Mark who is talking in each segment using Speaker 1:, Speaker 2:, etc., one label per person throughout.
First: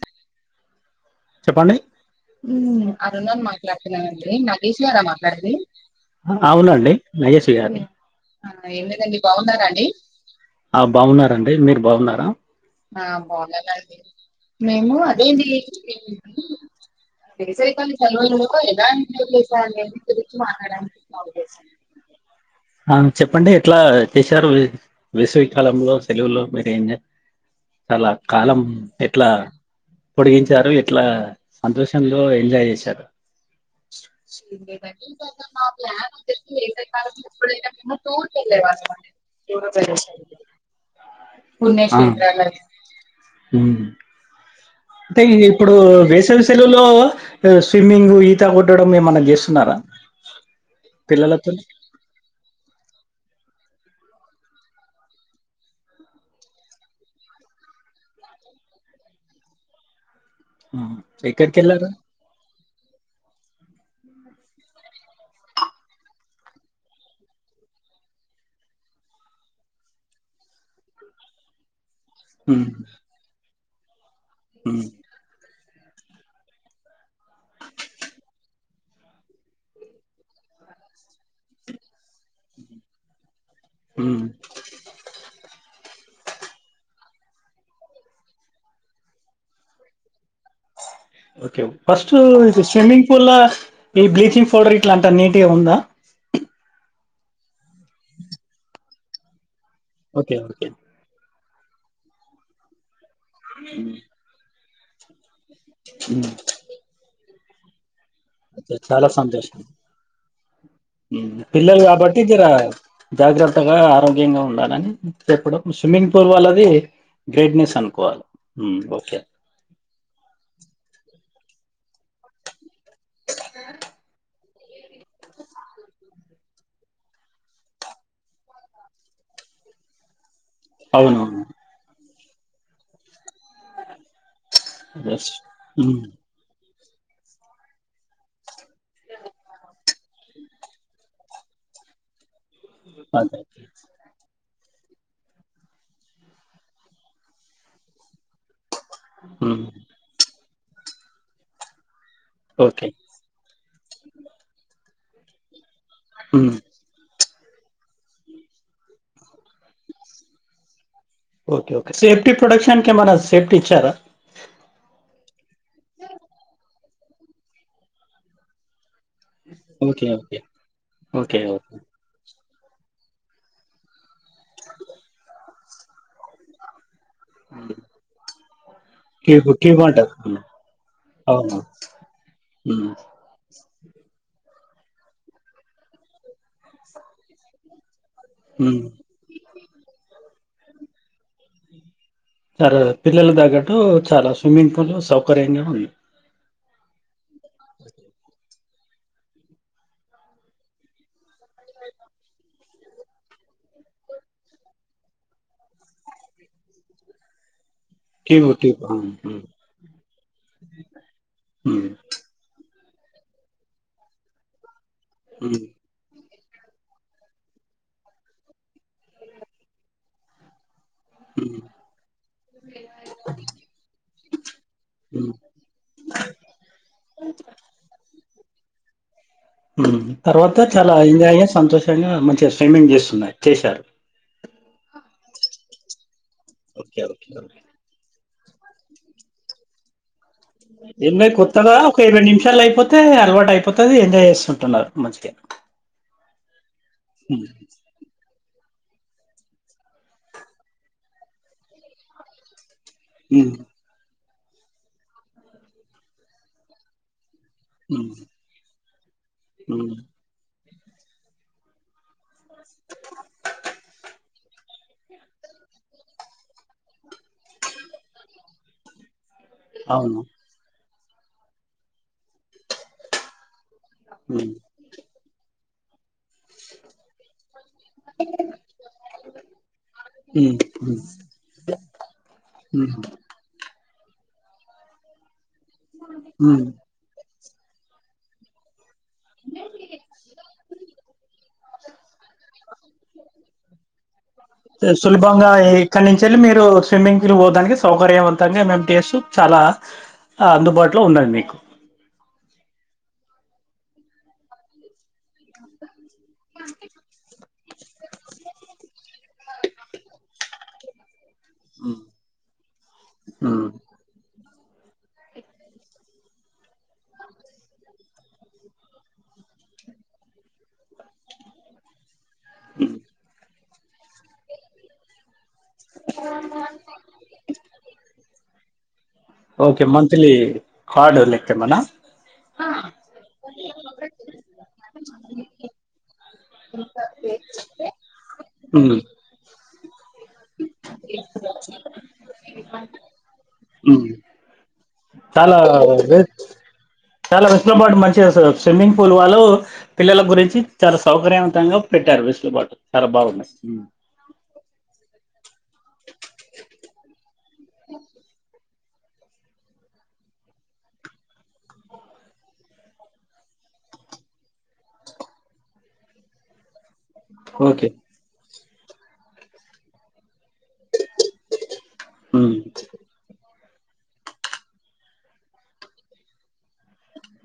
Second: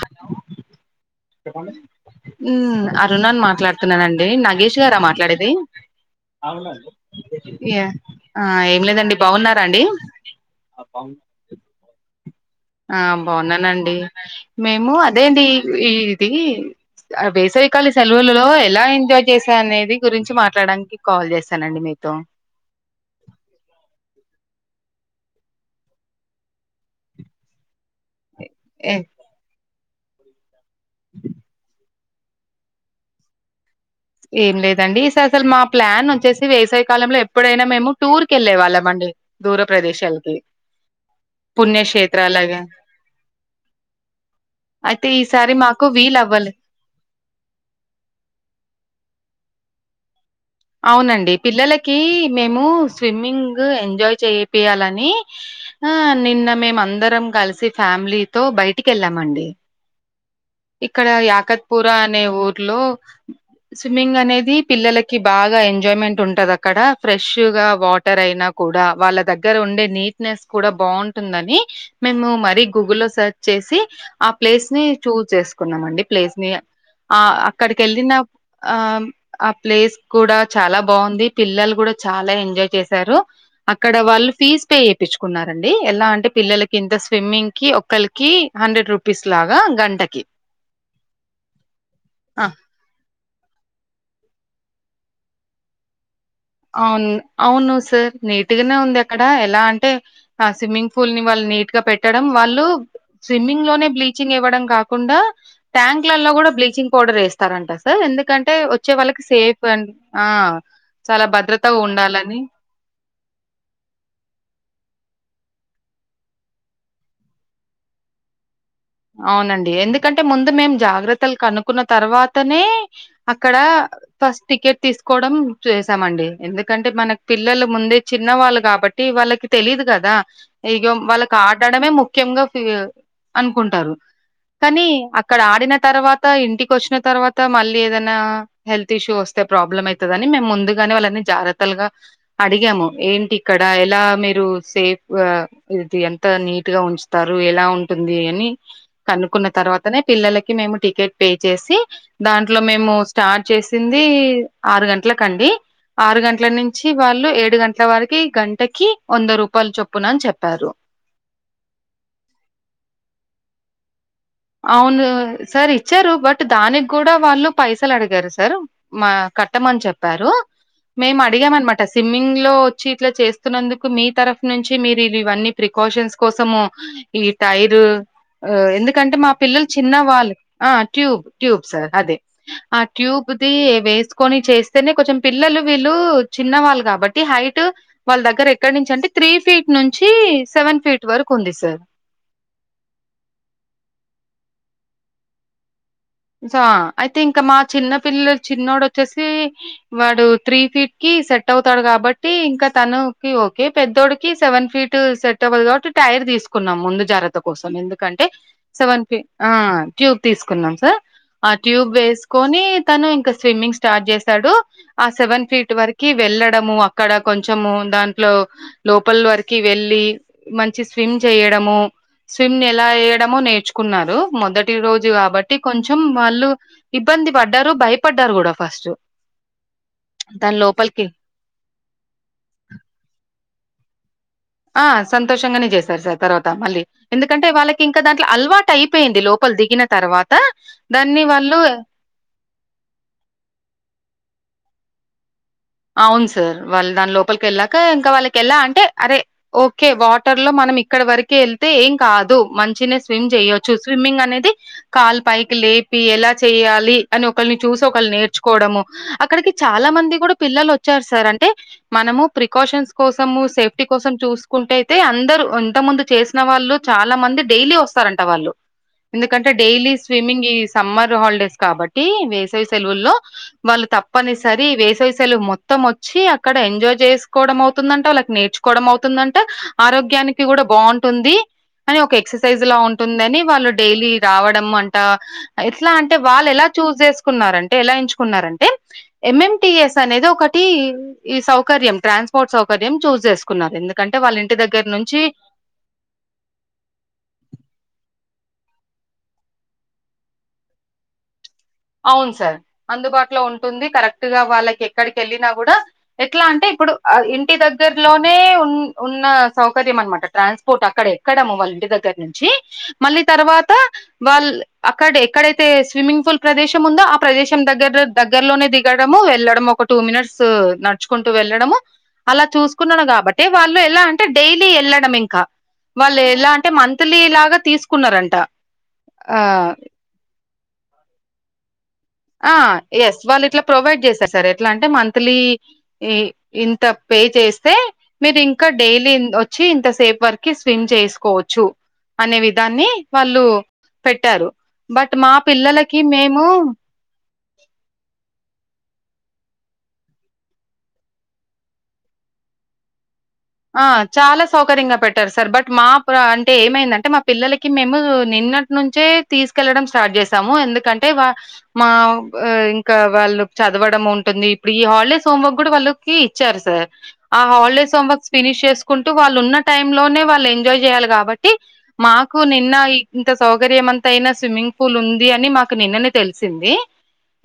Speaker 1: Hello
Speaker 2: అరుణనీ మాట్లాడుతున్నా అండి నబీష్ గారా మాట్లాడేది అవునండి నబిష్ గారినీ
Speaker 1: యా ఆ ఏం లేదండి బాగున్నారా అండి
Speaker 2: [inaudible] ఆ బాగున్నారండి మీరు బాగున్నారా
Speaker 1: ఆ బాగున్నానండి మేము అదేండి ఈ ఇది వేసవికాళి సెలవులలో ఎలా ఎంజాయ్ చేశా అనేది గురించి మాట్లాడడానికి కాల్ చేస్తానండి మీరు తో
Speaker 2: ఆ చెప్పండి ఎట్లా చేశారు వేసవి కాలంలో సెలవులో మీరు ఏం చాలా కాలం
Speaker 1: ఏ
Speaker 2: ఎట్లా పొడిగించారు ఇట్లా సంతోషంలో ఎంజాయ్ చేశారు
Speaker 1: ఏం లేదండి స అసలు మా ప్లాన్ వచ్చేసి వేసవి కాలంలో ఎప్పుడైనా మేము టూర్కి వెళ్ళే వాళ్ళం అ అంతే దురప్రదేశాలకి
Speaker 2: ఆ
Speaker 1: పుణ్యక్షేత్రాలగా
Speaker 2: ఉమ్
Speaker 1: అయితే
Speaker 2: అంటే
Speaker 1: ఈసారి
Speaker 2: ఇప్పుడు
Speaker 1: మాకు వీలు
Speaker 2: వేసవి
Speaker 1: అవ్వలే
Speaker 2: సెలువులో స్విమ్మింగ్ ఈత కొట్టడం ఏమన్నా చేస్తున్నారా
Speaker 1: అవునండి
Speaker 2: పిల్లలతో
Speaker 1: పిల్లలకి మేము స్విమ్మింగ్ ఎంజాయ్ చేపియాలని ఆ నిన్న మేము అందరం కలిసి ఫ్యామిలీతో బయటికి వెళ్ళాము అండి
Speaker 2: ఆ,
Speaker 1: ఇక్కడ
Speaker 2: ఎక్కడికి
Speaker 1: యాకత్ పూర
Speaker 2: వెళ్ళారు
Speaker 1: అనే ఊర్లో స్విమ్మింగ్ అనేది ఇది పిల్లలకి బాగా ఎంజాయ్మెంట్ ఉంటది అక్కడ ఫ్రెష్ గా వాటర్ అయినా కూడా వాళ్ళ దగ్గర గ్గర ఉండే నీట్నెస్ కూడా బావుంటుందని మేము మరీ
Speaker 2: ఉమ్
Speaker 1: గూగుల్లో సెర్చ్ చేసి ఆ ప్లేస్ని
Speaker 2: ఉమ్
Speaker 1: చూజ్ చేసుకున్నాం అండి ప్లేస్ని ఇగ ఆ అక్కడికి ఎళ్ళిన ఆ ఆ ప్లేస్ కూడా చాలా బావుంది పిల్లలు కూడా చాలా ఎంజాయ్ చేశారు అక్కడ
Speaker 2: ఉమ్
Speaker 1: వాళ్ళు ఫీజ్ పే చేపించుకున్నారండి ఎలా అంటే పిల్లలకి ఇంత స్విమ్మింగ్కి ఒక్కలికి హండ్రెడ్ రూపీస్ లాగా గంటకి
Speaker 2: ఓకే ఫస్ట్
Speaker 1: ఆ!
Speaker 2: ఇది స్విమ్మింగ్ పూల్ల ఈ బ్లీచింగ్ పౌడర్ ఇట్లాంటా నీట్గా ఉందా
Speaker 1: అవును అవును సార్ నీట్గానే ఉంది అక్కడ ఎలా అ టే
Speaker 2: ఓకే
Speaker 1: ఆ
Speaker 2: ఓకే
Speaker 1: స్విమ్మింగ్పూల్ని వాళ్ళు నీట్గా పెట్టడం వాళ్ళు స్విమ్మింగ్లోనే బ్లీచింగ్ ఇవ్వడం కాకుండా ట్యాంక్ల్లలో
Speaker 2: ఉమ్.
Speaker 1: కూడా బ్లీచింగ్ పౌడర్ వేస్తారంట ఎందుకంటే
Speaker 2: ఓకే,
Speaker 1: వచ్చే
Speaker 2: చాలా
Speaker 1: వాళ్ళకి
Speaker 2: సంతోషం
Speaker 1: సేఫ్ అండి ఆ చాలా భద్రతగా
Speaker 2: పిల్లలు కాబట్టి
Speaker 1: ఉండాలని.
Speaker 2: జర జాగ్రత్తగా ఆరోగ్యంగా ఉండాల అని చెప్పడం స్విమ్మింగ్ పూల్ వాళ్ళది గ్రేట్నెస్ అనుకోవాలి ఉమ్, ఓకే
Speaker 1: అవునండి ఎందుకంటే ముందు మేం జాగ్రత్తలు కనుకున్న తర్వాతనే అక్కడ ఫస్ టికెట్ తీసుకోవడం చేసామండి ఎందుకంటే మన పిల్లలు ముందే చిన్నవాళ్ళు కాబట్టి వాళ్ళకి తెలీదు కదా ఇగో వాళ్ళకు
Speaker 2: అవునవును
Speaker 1: ఆడడమే ముఖ్యంగా ఫి అనుకుంటారు కానీ అక్కడ ఆడిన
Speaker 2: ఉమ్,
Speaker 1: తర్వాత ఇంటికి వచ్చిన తర్వాత మళ్ళీ ఏదనా హెల్త్ ఇష్యూ వస్తే ప్రాబ్లం అయితదని మేము ముందుగానే వాళ్ళన్నీ జాగత్తల్గా అడిగాము ఏంటి
Speaker 2: అదే
Speaker 1: ఇక్కడ ఎలా మీరు సేఫ్గ ఇది ఎంత నీట్గా ఉంచుతారు ఎలా ఉంటుంది అని కనుకున్న
Speaker 2: ఉమ్,
Speaker 1: తర్వాతనే పిల్లలకి మేము టికెట్ పే చేసి దాంట్లో
Speaker 2: ఓకే
Speaker 1: మేము స్టార్ట్ చేసింది ఆరు గంటలకండి ఆరు గంటల
Speaker 2: ఉమ్,
Speaker 1: నుంచి వాళ్ళు ఏడ్ డు గంటల వరకి గంటకి వంద రూపాయలు చొప్పునన్ చెప్పారు
Speaker 2: ఓకే ఓకే సేఫ్టీ ప్రొటెక్షన్ కెమన్నా సేఫ్టీ ఇచ్చారా
Speaker 1: అవును సార్ ఇచ్చారు బట్ దానికి కూడా వాళ్ళు పైసలు అడిగారు సార్ మా కట్టమని
Speaker 2: ఓకే
Speaker 1: చెప్పారు
Speaker 2: ఓకే
Speaker 1: మేము
Speaker 2: ఓకే ఓకే
Speaker 1: అడిగామనమాట స్విమ్మింగ్లో చ్చి ఇట్లా చేస్తున్నందుకు మీ తరఫు నుంచి మీరు ఇవన్నీ ప్రికాషన్స్ కోసము ఈ టైరు ఎందుకు టే మా
Speaker 2: ట్యూబ్
Speaker 1: పిల్లలు
Speaker 2: ట్యూబ్
Speaker 1: చిన్న
Speaker 2: అంటారు
Speaker 1: వాళ్ళు
Speaker 2: ఉమ్,
Speaker 1: ఆ ట్యూబ్ ట్యూబ్
Speaker 2: అవును
Speaker 1: సార్ అదే ఈ వేసుకొని చేస్తేనే కొంచెం పిల్లలు వీళ్ళు చిన్నవాళ్ళు కాబట్టి హైటు వాళ్ళ దగ్గర ఎక్కడి
Speaker 2: ఉమ్
Speaker 1: నుంచి అంటే త్రీ ఫీట్ నుంచి సెవెన్ ఫీట్ వరకు ఉంది సార్
Speaker 2: చర పిల్లల తగ్గట్టు చాలా స్విమ్మింగ్ పూల్ సౌకర్యంగా ఉంది
Speaker 1: సో అయితే ఇంకా మా చిన్న పిల్లల చిన్నోడు వచ్చేసి వాడు త్రీ ఫీట్కి సెట్ అవుతాడు కాబట్టి ఇంకా తనుకి ఓకే పెద్దోడికి సెవెన్ ఫీట్ సెట్ అవ్వదు కాబట్టి టైర్ తీసుకున్నాం ముందు జాగ్రత్త కోసం ఎందుకు కంటే
Speaker 2: ట్యూబ్ ట్యూబ్ ఆ
Speaker 1: సెవెన్
Speaker 2: ఉమ్ ఉమ్
Speaker 1: ఆ ట్యూబ్ తీసుకున్నాం సార్ ఆ ట్యూబ్ వేసుకొని తను ఇంకా స్విమ్మింగ్ స్టార్ట్ చేశాడు ఆ సెవెన్
Speaker 2: ఉమ్
Speaker 1: ఫీట్ వరకి వెళ్ళడ్ డము అక్కడ కొంచెము దాంట్లో లోపల వర్కి వెళ్ళి మ చి స్విమ్
Speaker 2: ఉమ్
Speaker 1: చేయడము స్విమ్ ఎలా ఎయడము నేర్చుకున్నారు మొదటి రోజు
Speaker 2: ఉమ్
Speaker 1: కాబట్టి కొంచెం వాళ్ళు ఇబ్బంది పడ్డారు భయపడ్డారు కూడా ఫస్ట్
Speaker 2: మ్
Speaker 1: దాని
Speaker 2: తర్వాత చాలా
Speaker 1: లోపలికి
Speaker 2: ఎంజాయ్గ సంతోషంగా మంచిగా స్విమ్మింగ్ చేస్తున్నాయి చేశారు
Speaker 1: ఆ సంతోషంగానే చేశారు సార్ తర్వాత మళ్ళీ
Speaker 2: ఓకే ఓకే
Speaker 1: ఎందుకంటే
Speaker 2: ఓకే.
Speaker 1: వాళ్ళకి ఇంకా దాంట్లో అలవా టయిపోయింది లోపల దిగిన తర్వా
Speaker 2: ఎన్వై కొత్తదా ఒక ఇరవై నిమిషాలు అయిపోతే అలవాటు అయిపోతుంది ఎంజాయ్ చేస్తుంటున్నారు మంచిగా
Speaker 1: అవును సార్ వాళ్ళు దాని లోపలికి
Speaker 2: ఉమ్
Speaker 1: వెళ్ళాక ఇంకా వాళ్ళకెల అన్ టే అరే ఓకే వాటర్ లో మనం ఇక్కడ వరకే వెళ్తే ఏం కాదు మం చిన్న స్విమ్
Speaker 2: ఉమ్
Speaker 1: చేయచ్చు స్విమ్మింగ్ అనేది కాలు పైకి లేపి ఎలా చేయాలి అని ఒ ఒకల్ని చూసి ఒకళ
Speaker 2: ఉమ్
Speaker 1: నేర్చుకోవడము అక్కడికి చాలా
Speaker 2: ఉమ్
Speaker 1: మంది కూడా పిల్లలు వచ్చారు సార్ అంటే మనము ప్రికాషన్స్ కోసము సేఫ్టీ కోసం చూసు కుంటయితే అందరు ఇంత ముందు చేసిన వాళ్ళు చాలా మంది డైలీ వస్తారంట వాళ్ళు ఎందుకంటే డైలీ
Speaker 2: అవును
Speaker 1: స్విమ్మింగ్ ఈ సమ్మర్ హాలిడేస్ కాబట్టి వేసవి సెలవుల్లో వాళ్ళు
Speaker 2: ఉమ్
Speaker 1: తప్పనిసరి వేసవిసెలు మొత్తం వచ్చి అక్కడ ఎంజాయ్ చేసుకోవడము తుందంట వాళ్ళకి నేర్చుకోవడం అవుతుందంట ఆరోగ్యానికి
Speaker 2: ఉమ్
Speaker 1: కూడా
Speaker 2: ఉమ్
Speaker 1: బాగుంటుంది అని ఒక ఎక్సర్సైజ్ లా
Speaker 2: ఉమ్
Speaker 1: ఉంటుందని వాళ్ళు డైలీ రావడం అంట ఎట్లా అంటే వాళ్ళు ఎలా
Speaker 2: ఉమ్
Speaker 1: చూజు చేసు కున్నారంటే ఎలా ఎంచుకున్నారంటే ఎం ఎంటిఎస్ అనేది ఒకటి ఈ సౌ సకర్యం ట్రాన్స్పోర్ట్ సౌకర్యం చూజ్ చేసున్నారు ఎందుకం
Speaker 2: సులభంగా ఇక్కడి నుంచి వెళ్ళి మీరు స్విమ్మింగ్ పూల్ పోడానికి సౌకర్యంవం తంగా ఎం ఎం టీ ఎస్ చాలా అందుబాటులో ఉన్నది మీకు
Speaker 1: అవును సార్ అందుబాటులో ఉంటుంది కరెక్ట్ గా వాళ్ళకి ఎక్కడికెళ్ళినా కూడా ఎట్లా అంటే ఇప్పుడు ఆ ఇంటి దగ గ్గర్లోనే ఉ ఉన్న సౌకర్యం అనమాట ట్రాన్స్పోర్ట్ అక్కడే అక్కడము వాళ్ళ ఇంటి దగ్గర నుంచి మళ్ళీ
Speaker 2: ఉమ్
Speaker 1: తర్వాత వాళ్ అక్కడే ఎక్కడైతే స్విమ్మింగ్ పూల్ ప్రదేశం ఉందో ఆ ప్రదేశం దగ్గర దగ్గరలోనే దిగడము వెళ్ళడం ఒక టూ మినిట్స్ నడుచుకుంటూ వె వెళ్ళడము అలా చూసుకుంటన్న కాబట్టి వాళ్ళు ఎలా అంటే డైలీ ఎళ్ళడం ఇంక వాళ్ళు ఎలా అంటే మంత్లీ లాగా తీసుకున్నారంట ఆ
Speaker 2: ఓకే మంత్లీ కార్డు లెక్కే మనా
Speaker 1: ఆ ఎస్ వాళ్ళు ఇట్లా ప్రొవైడ్ చేస్తారు సార్ ఎట్లా అంటే మంత్లీ ఇ ఇంత పే చేస్తే మీరు ఇంకా
Speaker 2: ఉమ్
Speaker 1: డైలీ ఇ వచ్చి ఇంత వర్కి స్విమ్ చేసుకోవచ్చు అనే విధాన్ని వాళ్ళు
Speaker 2: ఉమ్
Speaker 1: పెట్టారు బట్ మా
Speaker 2: చాలా
Speaker 1: పిల్లలకి
Speaker 2: వె
Speaker 1: మేము
Speaker 2: చాలా [unintelligible] పాటు మంచిదసలు స్విమ్మింగ్ పూల్ వాళ్ళు పిల్లల గురించి చాలా సౌకర్యవంతంగా పెట్టారు వేసుతో పాటు చాలా బాగున్నాయి
Speaker 1: ఆ చాలా సౌకర్యంగా పెట్టారు సార్ బట్ మా అంటే ఏమైందంటే మా పిల్లలకి మేము నిన్న నుంచే తీసుకెళ్లడం స్టార్ట్ చేసాము ఎందుకంటే వ మా ఇంకా వాళ్ళు చ చదవడం ఉంటుంది ఇప్పుడు ఈ హాలిడేస్ హోంవర్క్ కూడా వాళ్ళకి ఇచ్చారు సార్ ఆ
Speaker 2: ఓకే
Speaker 1: హాలిడేస్ హోమ్వర్క్స్ ఫినిష్ చేసుకుంటూ వాళ్ళు ఉన్న టైమ్ లోనే వాళ్ళు ఎం ఎంజాయ్ చేయాలి కాబట్టి మాకు
Speaker 2: ఉమ్
Speaker 1: నిన్న ఇంత సౌ గర్యమంతయిన స్విమ్మింగ్ పూల్ ఉంది అని మాకు నిన్నని తెలిసింది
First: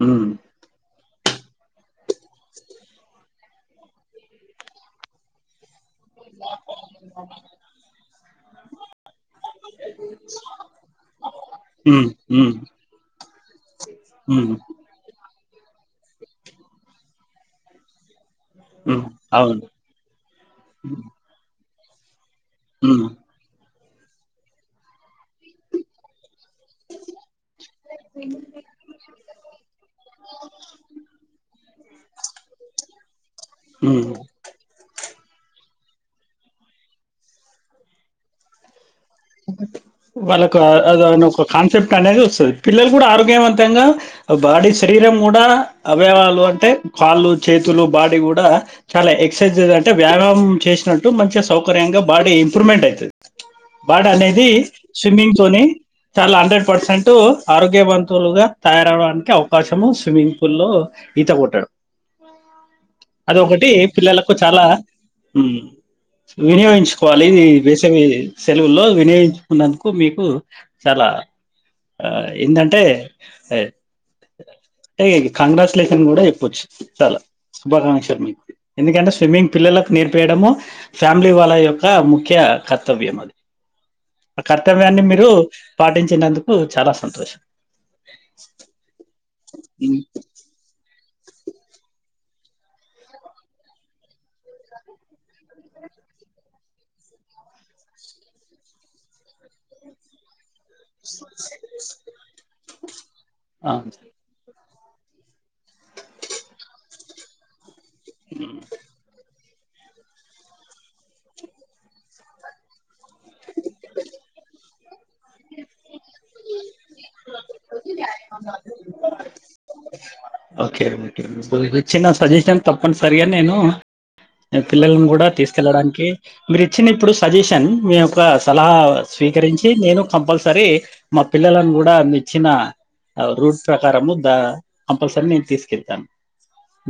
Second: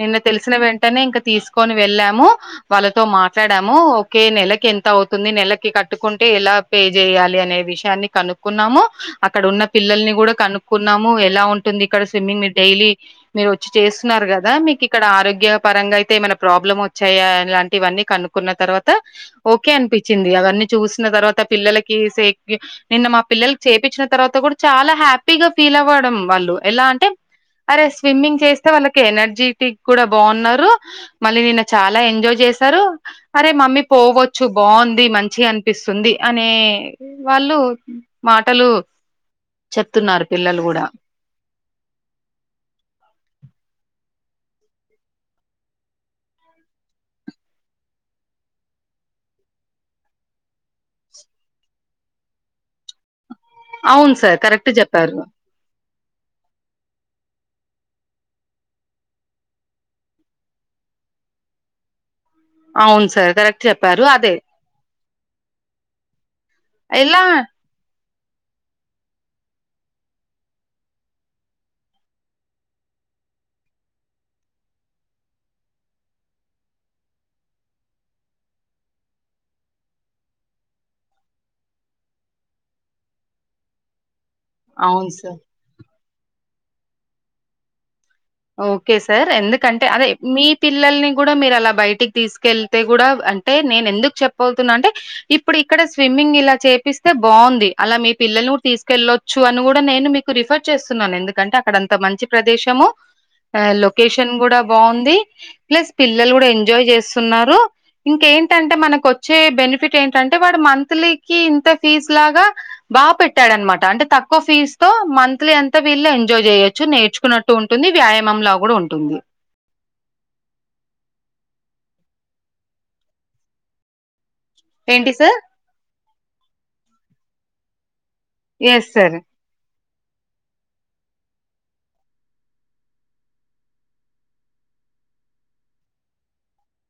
Speaker 1: నిన్న
Speaker 2: ఉమ్
Speaker 1: తెలిసిన వెంటనే ఇంక తీసుకొని వెళ్ళాము వాళ్ళతో మాట్లాడాము ఓకే నెలకి ఎంత అవుతుంది నెలకి కట్ కట్టుకుంటే ఎలా పే చేయాలి అనే విషయాన్ని కనుక్కున్నాము అక్కడ ఉన్న పిల్లల్ని కూడా కనుక్కున్నాము ఎలా ఉంటుంది ఇక్కడ
Speaker 2: ఉమ్
Speaker 1: స్విమ్మింగ్ మీరు
Speaker 2: ఉమ్
Speaker 1: డైలీ మీరు వచ్చి చేస్తున్నారు
Speaker 2: ఉమ్
Speaker 1: కదా మీకిక్కడ ఆరోగ్య పరంగా అయితే ఏమైనా ప్రాబ్లం వచ్చాయా ఇలాంటివన్నీ కనుక్కున్న తర్వాత
Speaker 2: ఉమ్ అవును
Speaker 1: ఓకే అనిపించింది అ చూసిన తర్వాత పిల్లలకి సే నిన్న
Speaker 2: ఉమ్
Speaker 1: మా పిల్లల చేపిచ్చిన తర్వాత కూడా చాలా హ్యాపీగా ఫీల్ అవ్వడం వాళ్ళు ఎలా అంటే అరే స్విమ్మింగ్ చేస్తే వాళ్ళకి ఎనర్జిటిక్ కూడా బావున్నారు మళ్ళీ నిన్న చాలా ఎంజాయ్ చేశారు అరే మమ్మీ
Speaker 2: ఉమ్
Speaker 1: పోవచ్చు బావుంది మంచి చిగా అనిపిస్తుంది అనే వాళ్ళు మాటలు చెప్తు
Speaker 2: వాళ్ళకు అ అ అదను ఒక కాన్సెప్ట్ అనేది వస్తది పిల్లలు కూడా ఆరోగ్యవంతంగా బాడీ శరీరం కూడా అవయవాలు అంటే కాళ్ళు చేతులు బాడీ కూడా చాలా ఎ క్సర్సైజ్ అంటే వ్యాయమం చేసినట్టు మంచిగా సౌకర్యంగా బాడీ ఇంప్రూవ్మెంట్ అయితది బాడీ
Speaker 1: అవును సార్
Speaker 2: అనేది
Speaker 1: కరెక్ట్ చెప్పారు
Speaker 2: స్విమ్మింగ్ తోనే చాలా హండ్రెడ్ పర్సెంటు ఆరోగ్యవంతులుగా తయారవడానికి అవకాశము స్విమ్మింగ్ పూల్ లో ఈత కొట్టడం
Speaker 1: అవును సార్ కరెక్ట్
Speaker 2: అదొకటి
Speaker 1: చెప్పారు
Speaker 2: పిల్లలకు
Speaker 1: అదే
Speaker 2: చాలా ఊమ్
Speaker 1: ఎలా
Speaker 2: వినియోగించుకోవాలి ఈ వేసవి సెలవుల్లో వినియోగించుకున్నందుకు మీకు చాలా ఆ ఏందంటే అం టే కంగ్రాచ్యులేషన్ కూడా చెప్పొచ్చు తల శుభాకాంక్షలు మీకు ఎందుకంటే స్విమ్మింగ్ పిల్లలకు నేర్పీయడము ఫ్యామిలీ వాళ్ళ యొక్క ముఖ్య కర్తవ్యం అది ఆ కర్తవ్యాన్ని
Speaker 1: అవును
Speaker 2: మీరు
Speaker 1: సార్
Speaker 2: పాటించినందుకు చాలా సంతోషం
Speaker 1: ఓకే సార్ ఎందుకంటే అదే మీ పిల్లల్ని కూడా మీరు అలా బయటికి తీసుకెళ్తే కూడా అంటే నేను ఎందుకు చెప్పవుతున్నా అంటే ఇప్పుడు ఇక్కడ స్విమ్మింగ్ మింగ్ ఇలా చేపిస్తే బావుంది అలా మీ పిల్లల్ని కూడా తీసుకెళ్లొచ్చు అని కూడా నేను మీకు రిఫర్ చేస్తున్నాను ఎందుకంటే అక్కడ అంత మంచి ప్రదేశము ఆ లొకేషన్ కూడా బావుంది ప్లస్ పిల్లలు కూడా ఎంజాయ్ చేస్తున్నారు ఇంక ఎంటంటే మనకొచ్ చ్చే బెనిఫిట్ ఏంటంటే వాడు మంత్లీకి ఇంత ఫీజ్ లాగా బాగా పెట్టాడనమాట అంటే త క్కువ ఫీజ్ తో మంత్లీ అంత వీళ్ళు ఎంజాయ్ జేయొచ్చు నేర్చుకున్నట్టు ఉంటుంది వ్యాయామంలా కూడా ఉంటుంది
Speaker 2: ఓకే ఓకే చిన్న సజెషన్ తప్పనిసరిగా నేను నే పిల్లలను
Speaker 1: ఏంటి
Speaker 2: కుడా
Speaker 1: సార్
Speaker 2: తీసుకెళ్ళడానికి మీరు ఇచ్చిన ఇప్పుడు సజెషన్ మీ యొక్క సలహా
Speaker 1: ఎస్ సార్
Speaker 2: స్వీకరించి నేను కంపల్సరీ మా పిల్లలను కూడా మిచ్చిన ఆ రూట్స్ ప్రకారము దా కంపల్సరీ నేను తీసుకెళ్తాను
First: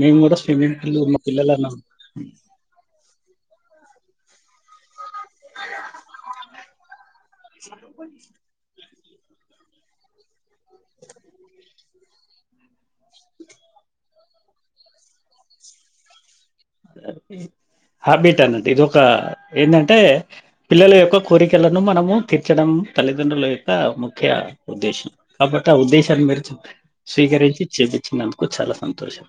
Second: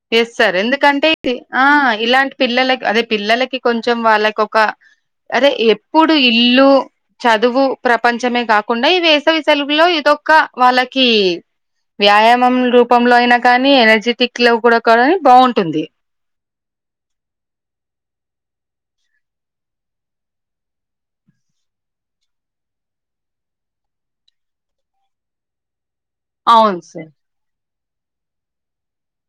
Speaker 2: మేము
Speaker 1: ఎస్
Speaker 2: కూడా
Speaker 1: సార్
Speaker 2: స్విమ్మింగ్ పూల్
Speaker 1: ఎందుకంటే
Speaker 2: మా
Speaker 1: ఇ ఆ
Speaker 2: పిల్లలను
Speaker 1: ఇలాంటి పిల్లల అదే పిల్లలకి కొంచెం వాళ్ళకొక అరే ఎప్పుడు ఇల్లు చదువు ప్రపంచమే కాకుండా ఈ వేసవి సెలువులో ఇదొక్క వాళ్ళకి వ్యాయామం రూపంలో అయినా కానీ ఎనర్జెటిక్ లో కూడా కానీ బావుంటుంది
Speaker 2: వాళ్ళకి హాబిట్ అనట్టు ఇది ఒక ఏంటంటే పిల్లల యొక్క కోరికలను మనము తీర్చడం తల్లిదండ్రుల యొక్క ముఖ్య ఉద్దేశం కాబట్టి ఆ ఉద్దేశం మీరు
Speaker 1: అవును సార్
Speaker 2: స్వీకరించి చేపించినందుకు చాలా సంతోషం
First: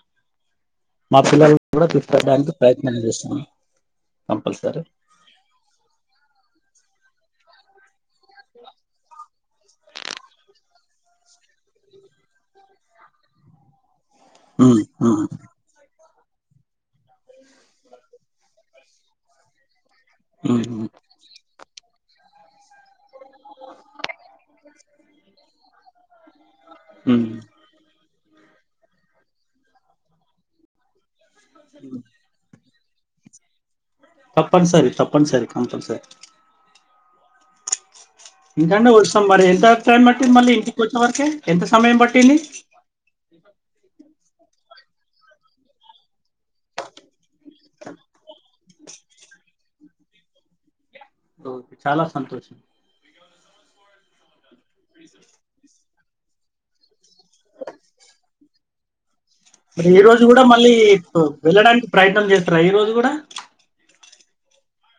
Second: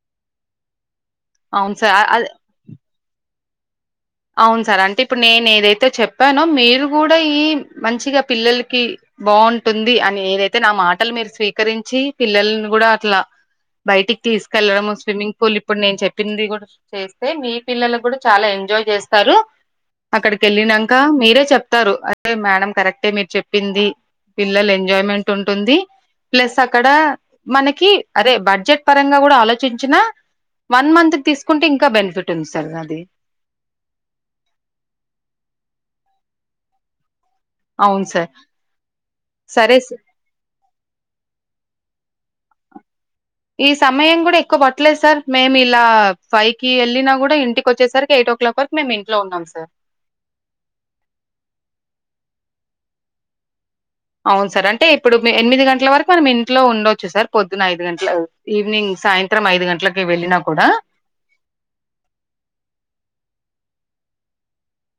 Speaker 2: మా పిల్లలు
Speaker 1: అవును
Speaker 2: కూడా
Speaker 1: సార్ అ
Speaker 2: తీసుకోడానికి ప్రయత్నం చేస్తున్నాను
Speaker 1: అవును సార్ అంటే ఇప్పుడు నేను ఏదైతే చెప్పానో మీరు కూడా ఈ మంచిగా పిల్లలకి బావుంటుంది అని ఏదైతే నా మాటలు మీరు స్వీకరించి పిల్లల్ను కూడా అట్లా బయటికి
Speaker 2: ఉమ్
Speaker 1: తీసుకెళ్లడము
Speaker 2: ఉమ్
Speaker 1: స్విమ్మింగ్ పూల్ ఇప్పుడు నేను చెప్ప ప్పిది కూడా చేస్తే మీ పిల్లలు కూడా చాలా ఎంజాయ్ చేస్తారు
Speaker 2: ఉమ్ ఉమ్
Speaker 1: అక్కడికెళ్ళినాంక మీరే చెప్తారు మేడం కరెక్టే మీరు చెప్పింది పిల్లలు ఎంజాయ్మెంట్ ఉంటుంది ప్లస్ అక్కడ
Speaker 2: ఉమ్.
Speaker 1: మనకి అరే బడ్జెట్ పరంగా కూడా ఆలోచించిన వన్ మంత్ తీసుకుంటే ఇంకా బెనిఫిట్ ఉంది సార్ దా ది
Speaker 2: తప్పనిసరి తప్పనిసరి కంపల్సరి
Speaker 1: అవును సార్.
Speaker 2: ఇంకంటే వస్తాం మరి ఎంత
Speaker 1: సరే స
Speaker 2: టయం పట్టి మళ్ళీ ఇంటికి వచ్చే వరక ఎంత సమయం పట్టింది తని
Speaker 1: ఈ సమయం కూడా ఎక్కువ పట్టలేదు సార్ మేము ఇలా ఫైవ్ కి వెళ్ళిన కూడా ఇంటికి వచ్చేసరికి ఎయిట్ కల వరకు మేము ఇంట్లో ఉన్నాం సార్
Speaker 2: ఓ చాలా సంతోషం
Speaker 1: అవును సార్ అంటే ఇప్పుడు ఎనిమిది గంటల వరకు మనం ఇంట్లో ఉండొచ్చు సార్ పొద్దున ఐదు గంటల ఈవినింగ్ సాయంత్రం
Speaker 2: మరి ఈ
Speaker 1: గంటలకి
Speaker 2: రోజు
Speaker 1: వెళ్ళినా
Speaker 2: కూడా మళ్ళీ వెళ్ళడానికి ప్రయత్నం చేస్తారా ఈ రోజు కూడా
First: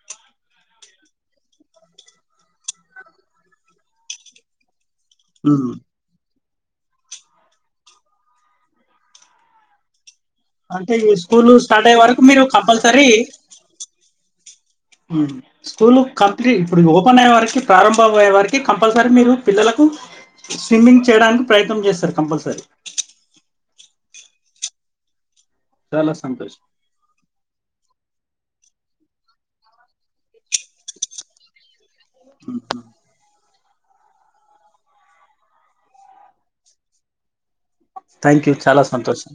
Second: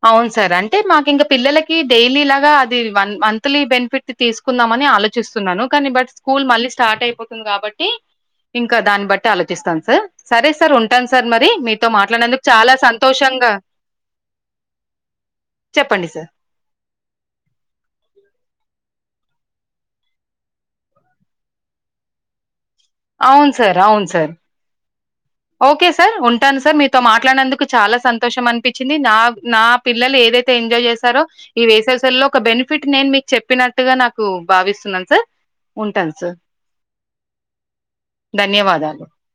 Speaker 1: అవును సార్ అంటే మాకు ఇంకా పిల్లలకి డైలీ లాగా అది వన్ మంత్లీ బెనిఫిట్ తీసుకుందాంమని ఆలోచించ చూస్తున్నాను
Speaker 2: ఉమ్.
Speaker 1: కానీ బట్ స్కూల్ మళ్ళీ స్టార్ట్ అయిపోతుంది కాబట్టి ఇంకా దాన్ని బట్టి ఆలోచిస్తాను సార్ సరే సార్
Speaker 2: అంటే
Speaker 1: ఉంటాను
Speaker 2: ఈ
Speaker 1: సార్ మరి
Speaker 2: స్కూల్ స్టార్ట్
Speaker 1: మీతో
Speaker 2: అయ్యే వరకు మీరు
Speaker 1: మాట్లాడినందుకు చాలా
Speaker 2: కంపల్సరీ
Speaker 1: సంతోషంగా
Speaker 2: స్కూల్
Speaker 1: చెప్పండి సార్.
Speaker 2: కంప్లీట్ ఇప్పుడు ఓపెన్ అయ్యే వరకి ప్రారంభం అయ్యే వారికి కంపల్సరీ మీరు పిల్లలకు స్విమ్మింగ్ చేయడానికి ప్రయత్నం చేస్తారు కంపల్సరీ
Speaker 1: సర ఓకే
Speaker 2: చాలా
Speaker 1: సార్ ఉంటాను
Speaker 2: సంతోషం
Speaker 1: సార్ మీతో మాట్లానందుకు చాలా సంతోషం అనిపించి వచ్చింది నా నా పిల్లలు ఏదైతే ఎంజాయ్ చేస్తారో ఈ వేస లో ఒక బెనిఫిట్ నేను మీకు చెప్పిన అట్టుగా నాకు భావిస్తున్నాను సార్ ఉంటాను సార్
Speaker 2: థ్యాంక్ యూ చాలా
Speaker 1: ధన్యవాదాలు.
Speaker 2: సంతోషం